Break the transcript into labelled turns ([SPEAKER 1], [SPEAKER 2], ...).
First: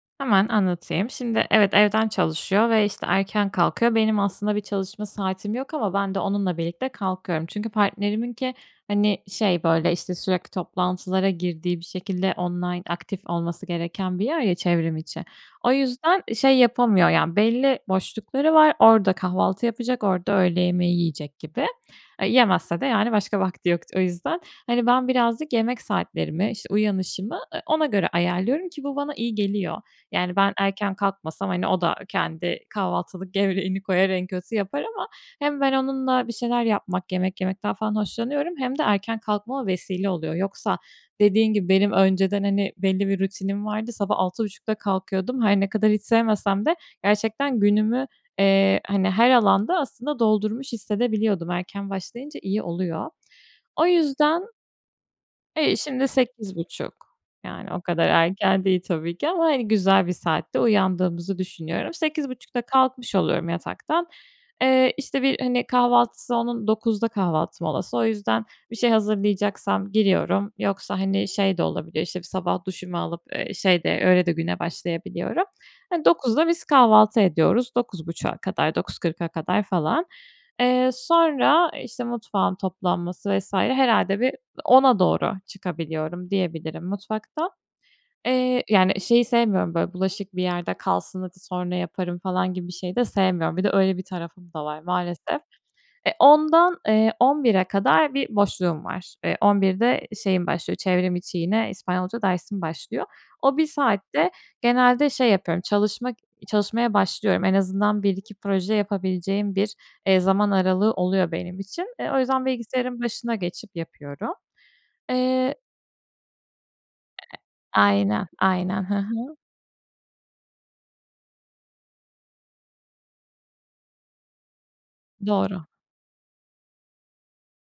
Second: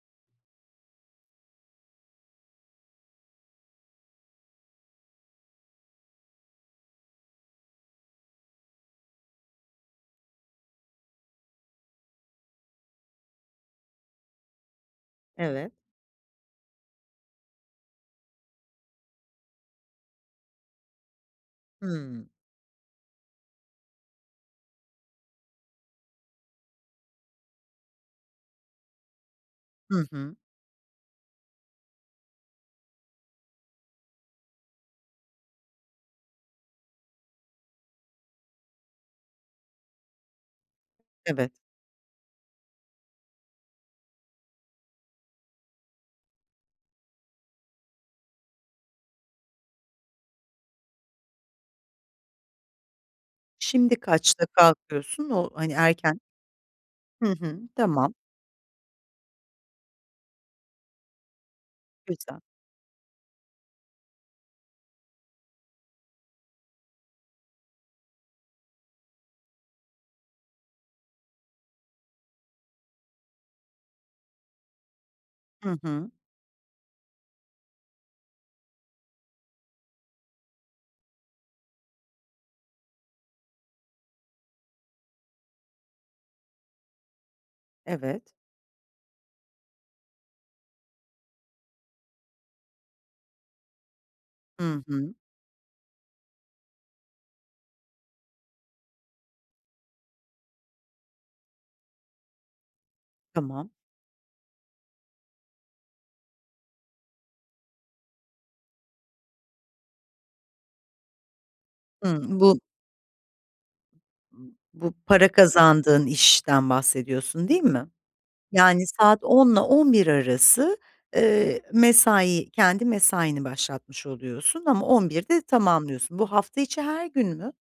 [SPEAKER 1] Hemen anlatayım. Şimdi, evet, evden çalışıyor ve, işte, erken kalkıyor. Benim, aslında bir çalışma saatim yok, ama ben de, onunla birlikte kalkıyorum. Çünkü partneriminki, hani, şey böyle, işte, sürekli toplantılara girdiği, bir şekilde online, aktif olması gereken bir yer ya: çevrim içi. O
[SPEAKER 2] Evet.
[SPEAKER 1] yüzden, şey yapamıyor, yani, belli boşlukları var. Orada kahvaltı yapacak, orada öğle yemeği yiyecek gibi. Eee,
[SPEAKER 2] Hımm.
[SPEAKER 1] yemezse de, yani başka vakti yok o yüzden. Hani, ben birazcık yemek saatlerimi, işte uyanışımı, eee, ona göre ayarlıyorum, ki bu bana iyi geliyor.
[SPEAKER 2] Hı hı.
[SPEAKER 1] Yani ben, erken kalkmasam, hani, o da kendi kahvaltılık gevreğini koyar, en kötü yapar ama, hem ben onunla bir şeyler yapmak, yemek yemekten falan hoşlanıyorum, hem de erken kalkmama vesile oluyor. Yoksa,
[SPEAKER 2] Evet.
[SPEAKER 1] dediğin gibi, benim önceden, hani, belli bir rutinim vardı. Sabah 06.30'da kalkıyordum. Her ne kadar hiç sevmesem de, gerçekten günümü, eee, hani her alanda, aslında doldurmuş hissedebiliyordum. Erken başlayınca iyi oluyor. O
[SPEAKER 2] Şimdi
[SPEAKER 1] yüzden
[SPEAKER 2] kaçta kalkıyorsun? O, hani
[SPEAKER 1] Eee, şimdi
[SPEAKER 2] erken?
[SPEAKER 1] 08.30
[SPEAKER 2] Hı hı,
[SPEAKER 1] yani, o kadar
[SPEAKER 2] tamam.
[SPEAKER 1] erken değil tabii ki, ama, hani, güzel bir saatte uyandığımızı düşünüyorum. sekiz
[SPEAKER 2] Lütfen.
[SPEAKER 1] buçukta kalkmış oluyorum yataktan. Eee, işte, bir, hani, kahvaltısı onun 09.00'da kahvaltı molası. O yüzden, bir şey hazırlayacaksam, giriyorum. Yoksa, hani, şey de olabiliyor işte, bir sabah duşumu alıp, eee, şey de, öyle de güne başlayabiliyorum.
[SPEAKER 2] Hı
[SPEAKER 1] Hani,
[SPEAKER 2] hı.
[SPEAKER 1] 09.00'da biz kahvaltı ediyoruz. 09.30'a kadar, 09.40'a kadar falan. Eee, sonra işte mutfağın toplanması vs. herhâlde bir, 10.00'a doğru çıkabiliyorum diyebilirim, mutfaktan.
[SPEAKER 2] Evet.
[SPEAKER 1] Eee, yani, şeyi sevmiyorum, böyle, bulaşık bir yerde kalsın, hadi sonra yaparım falan gibi bir şey de sevmiyorum. Bir de, öyle bir tarafım da var
[SPEAKER 2] Hı hı.
[SPEAKER 1] maalesef. E, 10.00'dan eee, 11.00'e kadar bir boşluğum var. Eee, 11.00'de de şeyim başlıyor, çevrim içi, yine İspanyolca dersim başlıyor. O 1
[SPEAKER 2] Tamam.
[SPEAKER 1] saatte genelde şey yapıyorum, çalışmak çalışmaya başlıyorum. En azından 1-2 proje yapabileceğim bir, eee, zaman aralığı oluyor benim için. Eee, o
[SPEAKER 2] Hımm.
[SPEAKER 1] yüzden
[SPEAKER 2] Bu
[SPEAKER 1] bilgisayarın başına geçip yapıyorum.
[SPEAKER 2] Bu para
[SPEAKER 1] Eee
[SPEAKER 2] kazandığın işten,
[SPEAKER 1] Eee,
[SPEAKER 2] bahsediyorsun değil mi?
[SPEAKER 1] aynen, aynen.
[SPEAKER 2] Yani
[SPEAKER 1] Hı
[SPEAKER 2] saat
[SPEAKER 1] hı.
[SPEAKER 2] 10.00'la 11.00 arası, eee, mesai, kendi mesaini başlatmış oluyorsun, ama 11.00'de
[SPEAKER 1] Doğru.
[SPEAKER 2] tamamlıyorsun. Bu hafta içi her gün mü?